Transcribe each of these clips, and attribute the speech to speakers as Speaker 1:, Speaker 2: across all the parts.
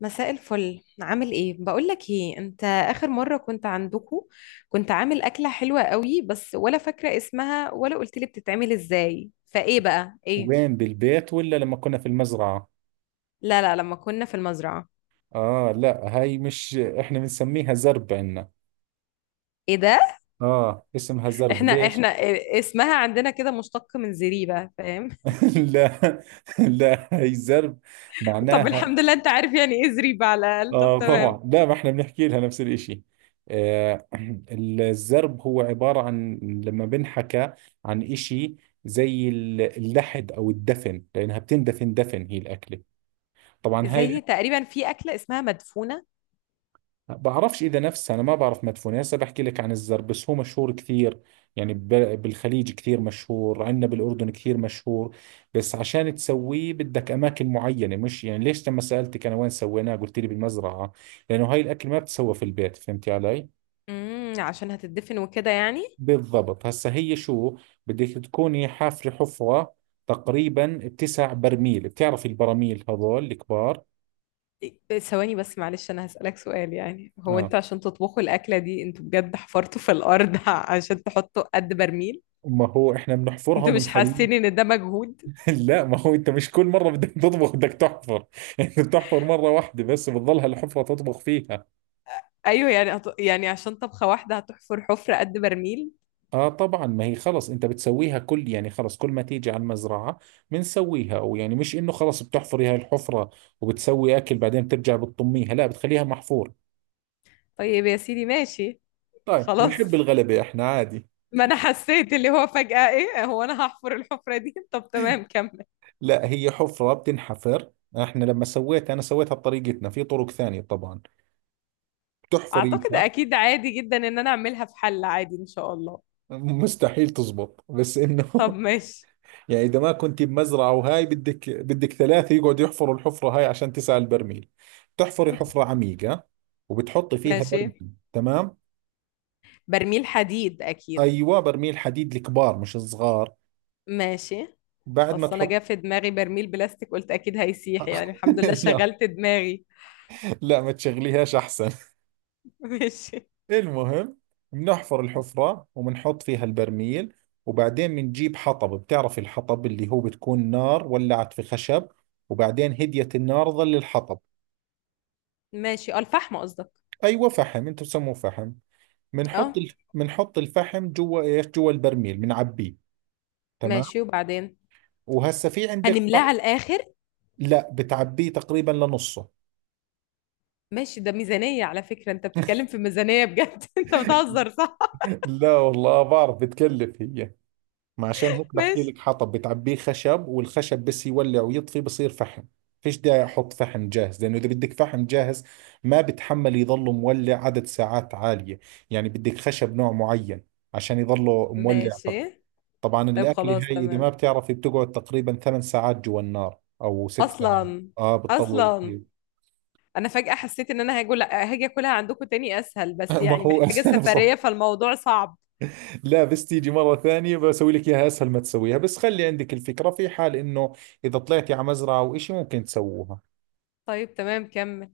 Speaker 1: مساء الفل، عامل ايه؟ بقول لك ايه، انت اخر مره كنت عندكو كنت عامل اكله حلوه قوي، بس ولا فاكره اسمها ولا قلت لي بتتعمل ازاي، فايه بقى؟ ايه؟
Speaker 2: وين؟ بالبيت ولا لما كنا في المزرعة؟
Speaker 1: لا لا، لما كنا في المزرعه.
Speaker 2: آه، لا، هاي مش إحنا بنسميها زرب عنا.
Speaker 1: ايه ده؟
Speaker 2: آه، اسمها زرب.
Speaker 1: احنا
Speaker 2: ليش؟
Speaker 1: احنا إيه- اسمها عندنا كده مشتق من زريبه، فاهم؟
Speaker 2: لا. لا، هاي زرب
Speaker 1: طب
Speaker 2: معناها،
Speaker 1: الحمد لله، انت عارف يعني ايه زريبه على الاقل، طب
Speaker 2: آه،
Speaker 1: تمام.
Speaker 2: طبعا. لا، ما إحنا بنحكي لها نفس الإشي. آه. الزرب هو عبارة عن لما بنحكى عن إشي زي اللحد أو الدفن، لأنها بتندفن دفن هي الأكلة طبعا هاي.
Speaker 1: زي تقريبا في اكله اسمها مدفونه.
Speaker 2: بعرفش اذا نفسها، انا ما بعرف مدفونه، هسه بحكي لك عن الزر بس، هو مشهور كثير، يعني بالخليج كثير مشهور، عندنا بالاردن كثير مشهور. بس عشان تسويه بدك اماكن معينه، مش يعني ليش لما سالتك انا وين سويناه قلت لي بالمزرعه؟ لانه هاي الاكل ما بتسوى في البيت. فهمتي علي؟
Speaker 1: عشان هتدفن وكده يعني.
Speaker 2: بالضبط. هسه هي شو؟ بدك تكوني حافره حفره تقريبا بتسع برميل. بتعرفي البراميل هذول الكبار؟
Speaker 1: ثواني بس معلش، انا هسألك سؤال، يعني هو
Speaker 2: اه.
Speaker 1: انتوا عشان تطبخوا الاكلة دي انتوا بجد حفرتوا في الارض عشان تحطوا قد برميل؟
Speaker 2: ما هو احنا بنحفرها
Speaker 1: انتوا مش
Speaker 2: وبنخليها.
Speaker 1: حاسين ان ده مجهود؟
Speaker 2: لا، ما هو انت مش كل مره بدك تطبخ بدك تحفر. انت بتحفر مره واحده بس، بتضلها الحفره تطبخ فيها.
Speaker 1: ايوه، يعني يعني عشان طبخة واحدة هتحفر حفرة قد برميل؟
Speaker 2: اه طبعا. ما هي خلص انت بتسويها، كل يعني خلص كل ما تيجي على المزرعه بنسويها. او يعني مش انه خلص بتحفري هاي الحفره وبتسوي اكل بعدين بترجع بتطميها، لا بتخليها محفوره.
Speaker 1: طيب يا سيدي، ماشي.
Speaker 2: طيب، بنحب
Speaker 1: خلاص.
Speaker 2: الغلبه احنا، عادي.
Speaker 1: ما انا حسيت اللي هو فجأة ايه، هو انا هحفر الحفرة دي؟ طب تمام، كمل.
Speaker 2: لا، هي حفره بتنحفر. احنا لما سويتها انا سويتها بطريقتنا، في طرق ثانيه طبعا
Speaker 1: اعتقد
Speaker 2: بتحفريها.
Speaker 1: اكيد عادي جدا ان انا اعملها في حل عادي ان شاء الله.
Speaker 2: مستحيل تزبط، بس
Speaker 1: طب
Speaker 2: انه
Speaker 1: ماشي.
Speaker 2: يعني اذا ما كنت بمزرعه وهاي بدك ثلاثه يقعدوا يحفروا الحفره هاي عشان تسعى البرميل. بتحفري حفره عميقه وبتحطي فيها
Speaker 1: ماشي.
Speaker 2: برميل، تمام.
Speaker 1: برميل حديد اكيد.
Speaker 2: ايوه، برميل حديد، الكبار مش الصغار.
Speaker 1: ماشي.
Speaker 2: بعد ما
Speaker 1: اصل انا
Speaker 2: تحط.
Speaker 1: جا في دماغي برميل بلاستيك، قلت اكيد هيسيح، يعني الحمد لله
Speaker 2: لا.
Speaker 1: شغلت دماغي.
Speaker 2: لا، ما تشغليهاش احسن.
Speaker 1: ماشي.
Speaker 2: المهم، بنحفر الحفره وبنحط فيها البرميل، وبعدين بنجيب حطب. بتعرف الحطب اللي هو بتكون نار ولعت في خشب وبعدين هديت النار ظل الحطب.
Speaker 1: ماشي، اه، الفحم قصدك.
Speaker 2: ايوه فحم، انتم بسموه فحم.
Speaker 1: اه.
Speaker 2: بنحط الفحم جوا ايش، جوا البرميل بنعبيه. تمام.
Speaker 1: ماشي، وبعدين؟
Speaker 2: وهسا في عندك
Speaker 1: هنملاه على الاخر؟
Speaker 2: لا، بتعبيه تقريبا لنصه.
Speaker 1: ماشي، ده ميزانية على فكرة، انت بتتكلم في ميزانية بجد انت بتهزر صح؟
Speaker 2: لا والله، بعرف بتكلف هي. ما عشان هيك بحكي
Speaker 1: ماشي.
Speaker 2: لك حطب بتعبيه خشب، والخشب بس يولع ويطفي بصير فحم. فيش داعي احط فحم جاهز، لانه اذا بدك فحم جاهز ما بتحمل يضله مولع عدد ساعات عالية. يعني بدك خشب نوع معين عشان يضله مولع.
Speaker 1: ماشي.
Speaker 2: طبعا
Speaker 1: طيب
Speaker 2: الأكلة
Speaker 1: خلاص
Speaker 2: هاي إذا
Speaker 1: تمام.
Speaker 2: ما بتعرفي بتقعد تقريبا 8 ساعات جوا النار أو 6 ساعات.
Speaker 1: اصلا.
Speaker 2: آه، بتطول
Speaker 1: اصلا.
Speaker 2: كثير.
Speaker 1: انا فجأة حسيت ان انا هاجي اكلها عندكم تاني اسهل، بس
Speaker 2: ما
Speaker 1: يعني
Speaker 2: هو
Speaker 1: محتاجة
Speaker 2: أسهل
Speaker 1: سفرية،
Speaker 2: بصراحة.
Speaker 1: فالموضوع صعب.
Speaker 2: لا بس تيجي مرة ثانية بسوي لك إياها، أسهل ما تسويها بس خلي عندك الفكرة، في حال إنه إذا طلعتي على مزرعة أو إشي ممكن تسووها.
Speaker 1: طيب تمام، كمل.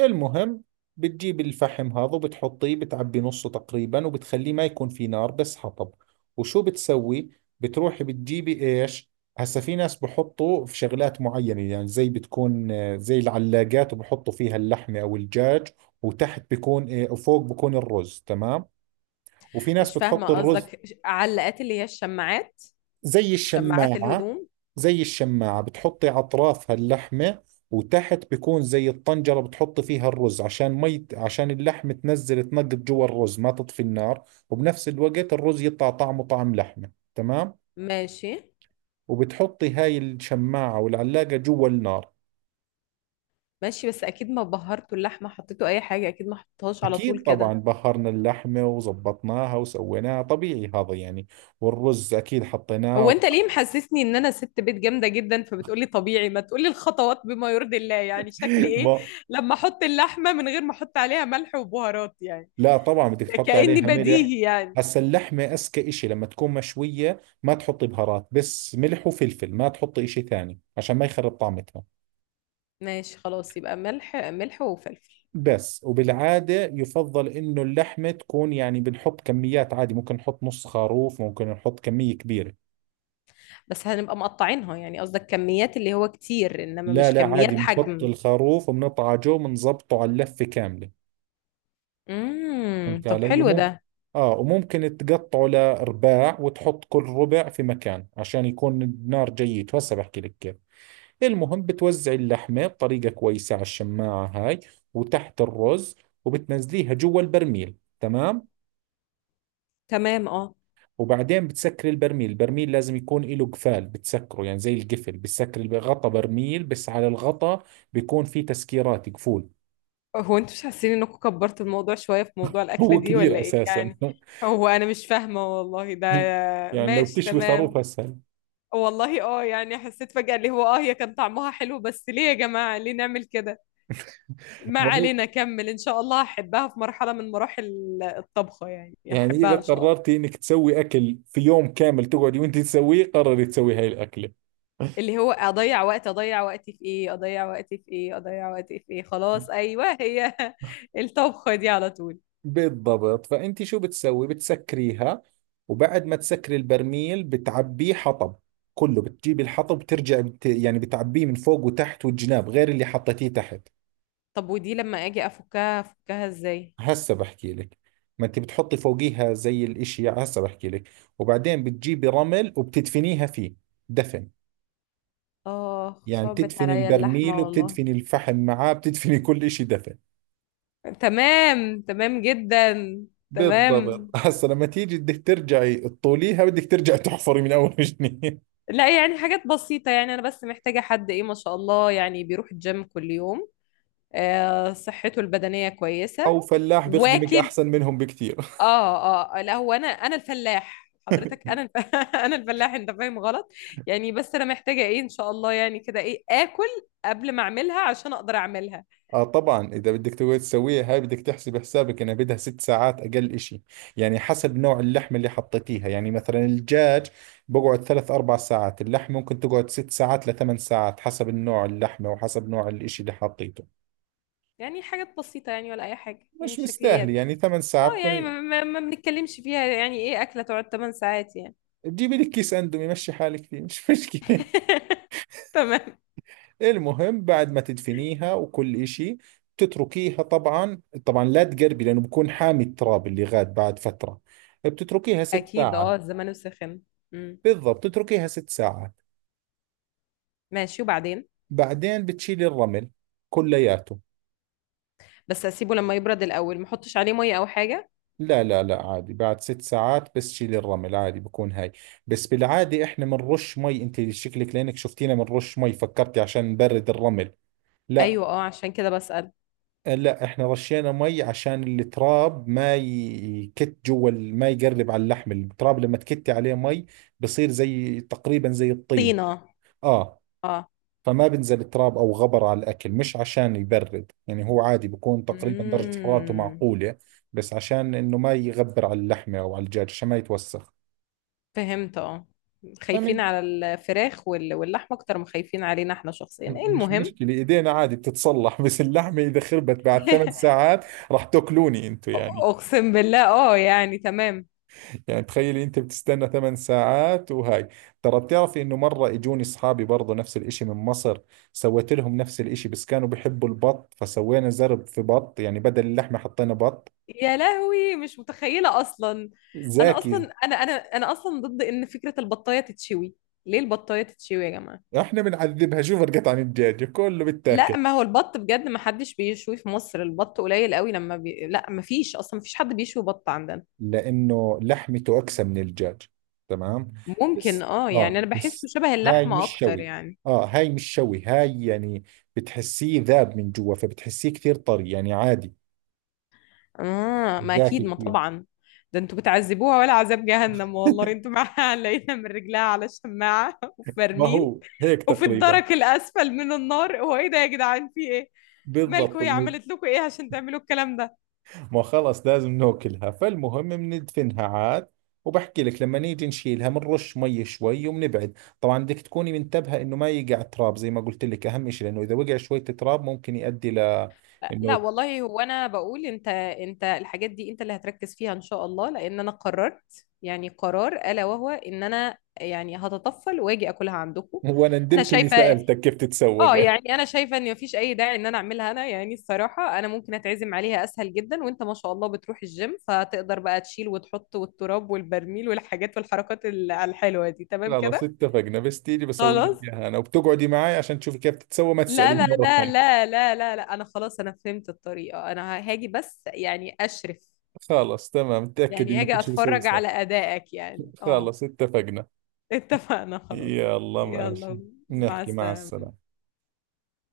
Speaker 2: المهم، بتجيب الفحم هذا وبتحطيه، بتعبي نصه تقريبا، وبتخليه ما يكون في نار بس حطب. وشو بتسوي؟ بتروحي بتجيبي ايش؟ هسا في ناس بحطوا في شغلات معينة، يعني زي بتكون زي العلاقات وبحطوا فيها اللحمة او الدجاج، وتحت بيكون وفوق بيكون الرز، تمام. وفي ناس
Speaker 1: مش فاهمة
Speaker 2: بتحط الرز.
Speaker 1: قصدك، علقات اللي هي الشماعات؟
Speaker 2: زي
Speaker 1: شماعات
Speaker 2: الشماعة.
Speaker 1: الهدوم.
Speaker 2: زي الشماعة بتحطي أطرافها اللحمة، وتحت بيكون زي الطنجرة بتحطي فيها الرز، عشان مي، عشان اللحمة تنزل تنقط جوا الرز ما تطفي النار، وبنفس الوقت الرز يطلع طعمه طعم لحمة، تمام.
Speaker 1: ماشي.
Speaker 2: وبتحطي هاي الشماعة والعلاقة جوا النار.
Speaker 1: ماشي، بس اكيد ما بهرته اللحمه حطيته اي حاجه، اكيد ما حطيتهاش على طول
Speaker 2: أكيد طبعا
Speaker 1: كده.
Speaker 2: بهرنا اللحمة وزبطناها وسويناها طبيعي، هذا يعني. والرز أكيد
Speaker 1: هو
Speaker 2: حطيناه.
Speaker 1: انت ليه محسسني ان انا ست بيت جامده جدا، فبتقولي طبيعي، ما تقولي الخطوات بما يرضي الله، يعني شكلي ايه
Speaker 2: ما.
Speaker 1: لما احط اللحمه من غير ما احط عليها ملح وبهارات، يعني
Speaker 2: لا طبعا بدك تحط
Speaker 1: كأني
Speaker 2: عليها ملح.
Speaker 1: بديهي يعني.
Speaker 2: هسا اللحمة أذكى إشي لما تكون مشوية ما تحطي بهارات، بس ملح وفلفل، ما تحطي إشي ثاني عشان ما يخرب طعمتها.
Speaker 1: ماشي خلاص، يبقى ملح ملح وفلفل.
Speaker 2: بس، وبالعادة يفضل إنه اللحمة تكون، يعني بنحط كميات عادي، ممكن نحط نص خروف، ممكن نحط كمية كبيرة.
Speaker 1: بس هنبقى مقطعينها يعني، قصدك كميات اللي هو كتير، انما
Speaker 2: لا
Speaker 1: مش
Speaker 2: لا، عادي
Speaker 1: كميات
Speaker 2: بنحط
Speaker 1: حجم.
Speaker 2: الخروف وبنطعجه وبنظبطه على اللفة كاملة. فهمت
Speaker 1: طب،
Speaker 2: علي؟
Speaker 1: حلو
Speaker 2: ممكن
Speaker 1: ده.
Speaker 2: آه، وممكن تقطعه لأرباع وتحط كل ربع في مكان عشان يكون النار جيد. هسا بحكي لك كيف. المهم بتوزع اللحمة بطريقة كويسة على الشماعة هاي، وتحت الرز، وبتنزليها جوا البرميل، تمام.
Speaker 1: تمام اه.
Speaker 2: وبعدين بتسكري البرميل. البرميل لازم يكون له قفال بتسكره، يعني زي القفل بتسكري غطا برميل، بس على الغطا بيكون في تسكيرات قفول.
Speaker 1: هو انتوا مش حاسين انكم كبرتوا الموضوع شوية في موضوع الأكلة
Speaker 2: هو
Speaker 1: دي ولا
Speaker 2: كبير
Speaker 1: ايه
Speaker 2: أساسا.
Speaker 1: يعني؟ هو انا مش فاهمة والله ده.
Speaker 2: يعني لو
Speaker 1: ماشي
Speaker 2: بتشوي
Speaker 1: تمام.
Speaker 2: خروف أسهل.
Speaker 1: والله اه يعني، حسيت فجأة اللي هو هي كان طعمها حلو، بس ليه يا جماعة ليه نعمل كده؟ ما
Speaker 2: ما هو-
Speaker 1: علينا، كمل، ان شاء الله هحبها في مرحلة من مراحل الطبخة، يعني
Speaker 2: يعني إذا
Speaker 1: هحبها ان شاء الله.
Speaker 2: قررتي إنك تسوي أكل في يوم كامل تقعدي وأنت تسويه، قرري تسوي هاي الأكلة.
Speaker 1: اللي هو اضيع وقت، اضيع وقتي في ايه، اضيع وقتي في ايه، اضيع وقتي في ايه، خلاص ايوه، هي الطبخة دي على طول.
Speaker 2: بالضبط. فأنت شو بتسوي؟ بتسكريها، وبعد ما تسكري البرميل بتعبيه حطب كله، بتجيبي الحطب بترجع يعني بتعبيه من فوق وتحت والجناب غير اللي حطيتيه تحت.
Speaker 1: طب ودي لما اجي افكها ازاي؟
Speaker 2: هسه بحكي لك. ما انت بتحطي فوقيها زي الاشي، هسه بحكي لك. وبعدين بتجيبي رمل وبتدفنيها فيه، دفن.
Speaker 1: اه،
Speaker 2: يعني
Speaker 1: صعبت
Speaker 2: بتدفني
Speaker 1: عليا
Speaker 2: البرميل،
Speaker 1: اللحمة والله.
Speaker 2: وبتدفني الفحم معاه، بتدفني كل اشي دفن.
Speaker 1: تمام، تمام جدا. تمام.
Speaker 2: بالضبط. هسه لما تيجي بدك ترجعي تطوليها، بدك ترجعي تحفري من اول وجديد.
Speaker 1: لا يعني حاجات بسيطة يعني، أنا بس محتاجة حد إيه، ما شاء الله، يعني بيروح الجيم كل يوم. آه، صحته البدنية كويسة.
Speaker 2: او فلاح بيخدمك
Speaker 1: واكل.
Speaker 2: احسن منهم بكثير.
Speaker 1: اه اه، لا هو أنا الفلاح حضرتك، أنا أنا الفلاح، أنت فاهم غلط. يعني بس أنا محتاجة إيه إن شاء الله يعني كده، إيه آكل قبل ما أعملها عشان أقدر أعملها.
Speaker 2: اه طبعا، اذا بدك تقعد تسويها هاي بدك تحسب حسابك انها بدها 6 ساعات اقل اشي. يعني حسب نوع اللحمه اللي حطيتيها، يعني مثلا الدجاج بقعد ثلاث اربع ساعات، اللحم ممكن تقعد 6 ساعات لثمان ساعات حسب النوع اللحمه وحسب نوع الاشي اللي حطيته.
Speaker 1: يعني حاجات بسيطة يعني، ولا أي حاجة، يعني
Speaker 2: مش مستاهل
Speaker 1: شكليات.
Speaker 2: يعني 8 ساعات
Speaker 1: اه يعني
Speaker 2: تكون،
Speaker 1: ما بنتكلمش فيها، يعني ايه اكله تقعد 8 ساعات يعني؟
Speaker 2: تجيبي لك كيس اندومي مشي حالك فيه مش مشكله.
Speaker 1: تمام.
Speaker 2: المهم بعد ما تدفنيها وكل إشي بتتركيها، طبعا طبعا لا تقربي لأنه بكون حامي التراب اللي غاد بعد فترة. بتتركيها ست
Speaker 1: اكيد،
Speaker 2: ساعات
Speaker 1: الزمن السخن. امم.
Speaker 2: بالضبط، تتركيها 6 ساعات.
Speaker 1: ماشي، وبعدين؟
Speaker 2: بعدين بتشيلي الرمل كلياته.
Speaker 1: بس اسيبه لما يبرد الاول، ما احطش عليه ميه او حاجه؟
Speaker 2: لا لا لا، عادي بعد 6 ساعات بس شيلي الرمل، عادي بكون هاي. بس بالعادة احنا بنرش مي، انت شكلك لانك شفتينا بنرش مي فكرتي عشان نبرد الرمل. لا.
Speaker 1: ايوه، عشان كده بسأل.
Speaker 2: لا، احنا رشينا مي عشان التراب ما يكت جوا ما يقرب على اللحم. التراب لما تكتي عليه مي بصير زي تقريبا زي الطين.
Speaker 1: طينه.
Speaker 2: اه،
Speaker 1: اه.
Speaker 2: فما بنزل تراب او غبر على الاكل، مش عشان يبرد يعني، هو عادي بكون تقريبا درجة حرارته
Speaker 1: امم.
Speaker 2: معقولة، بس عشان انه ما يغبر على اللحمة او على الدجاج عشان ما يتوسخ.
Speaker 1: فهمت اه. خايفين
Speaker 2: فمن،
Speaker 1: على الفراخ واللحمه اكتر ما خايفين علينا احنا شخصيا،
Speaker 2: مش
Speaker 1: المهم.
Speaker 2: مشكلة ايدينا عادي بتتصلح، بس اللحمة اذا خربت بعد 8 ساعات راح تاكلوني انتو يعني.
Speaker 1: اقسم بالله، يعني تمام.
Speaker 2: يعني تخيلي انت بتستنى 8 ساعات وهاي. ترى بتعرفي انه مرة اجوني اصحابي برضو نفس الاشي من مصر، سويت لهم نفس الاشي بس كانوا بيحبوا البط، فسوينا زرب في بط يعني بدل اللحمة حطينا بط.
Speaker 1: يا لهوي، مش متخيلة أصلا. أنا
Speaker 2: زاكي.
Speaker 1: أصلا أنا أنا أنا أصلا ضد إن فكرة البطاية تتشوي. ليه البطاية تتشوي يا جماعة؟
Speaker 2: احنا بنعذبها، شو فرقت عن الدجاج؟ كله بتاكل.
Speaker 1: لا ما هو البط بجد ما حدش بيشوي في مصر، البط قليل قوي، لما لا ما فيش أصلا، ما فيش حد بيشوي بط عندنا.
Speaker 2: لانه لحمته اقسى من الدجاج. تمام.
Speaker 1: ممكن،
Speaker 2: بس،
Speaker 1: يعني
Speaker 2: اه،
Speaker 1: أنا بحسه
Speaker 2: بس
Speaker 1: شبه
Speaker 2: هاي
Speaker 1: اللحمة
Speaker 2: مش
Speaker 1: أكتر
Speaker 2: شوي.
Speaker 1: يعني.
Speaker 2: اه، هاي مش شوي هاي يعني، بتحسيه ذاب من جوا، فبتحسيه كثير طري يعني عادي.
Speaker 1: آه، ما
Speaker 2: زاكي
Speaker 1: أكيد ما
Speaker 2: كثير.
Speaker 1: طبعا. ده انتوا بتعذبوها، ولا عذاب جهنم والله انتوا معاها لقينا من رجلها على شماعة وفي
Speaker 2: ما
Speaker 1: برميل،
Speaker 2: هو هيك
Speaker 1: وفي
Speaker 2: تقريبا.
Speaker 1: الدرك الأسفل من النار، هو ايه ده يا جدعان، في ايه؟
Speaker 2: بالضبط.
Speaker 1: مالكوا هي
Speaker 2: من،
Speaker 1: عملت لكم ايه عشان تعملوا الكلام ده؟
Speaker 2: ما خلص لازم ناكلها. فالمهم بندفنها عاد، وبحكي لك لما نيجي نشيلها بنرش مي شوي وبنبعد. طبعا بدك تكوني منتبهة انه ما يقع تراب زي ما قلت لك، اهم شيء، لانه اذا وقع شوية تراب ممكن يؤدي ل
Speaker 1: لا
Speaker 2: انه.
Speaker 1: والله، هو انا بقول انت الحاجات دي، انت اللي هتركز فيها ان شاء الله، لان انا قررت، يعني قرار الا وهو ان انا يعني هتطفل واجي اكلها عندكم.
Speaker 2: وانا
Speaker 1: انا
Speaker 2: ندمت اني
Speaker 1: شايفه.
Speaker 2: سألتك كيف تتسوق.
Speaker 1: اه يعني انا شايفه ان مفيش اي داعي ان انا اعملها انا، يعني الصراحه انا ممكن اتعزم عليها اسهل جدا، وانت ما شاء الله بتروح الجيم، فتقدر بقى تشيل وتحط، والتراب والبرميل والحاجات والحركات الحلوه دي تمام
Speaker 2: خلص
Speaker 1: كده.
Speaker 2: اتفقنا. بس تيجي بسوي لك
Speaker 1: خلاص.
Speaker 2: اياها انا وبتقعدي معي عشان تشوفي كيف تتسوى ما
Speaker 1: لا
Speaker 2: تسأليني
Speaker 1: لا
Speaker 2: مرة
Speaker 1: لا
Speaker 2: ثانية.
Speaker 1: لا لا لا لا، انا خلاص، انا فهمت الطريقه، انا هاجي، بس يعني اشرف.
Speaker 2: خلص تمام، تأكدي
Speaker 1: يعني
Speaker 2: انه
Speaker 1: هاجي
Speaker 2: كل شيء بسوي
Speaker 1: اتفرج
Speaker 2: صح.
Speaker 1: على ادائك يعني اه.
Speaker 2: خلص اتفقنا.
Speaker 1: اتفقنا خلاص.
Speaker 2: يلا ماشي.
Speaker 1: يلا، مع
Speaker 2: نحكي مع
Speaker 1: السلامه.
Speaker 2: السلامة.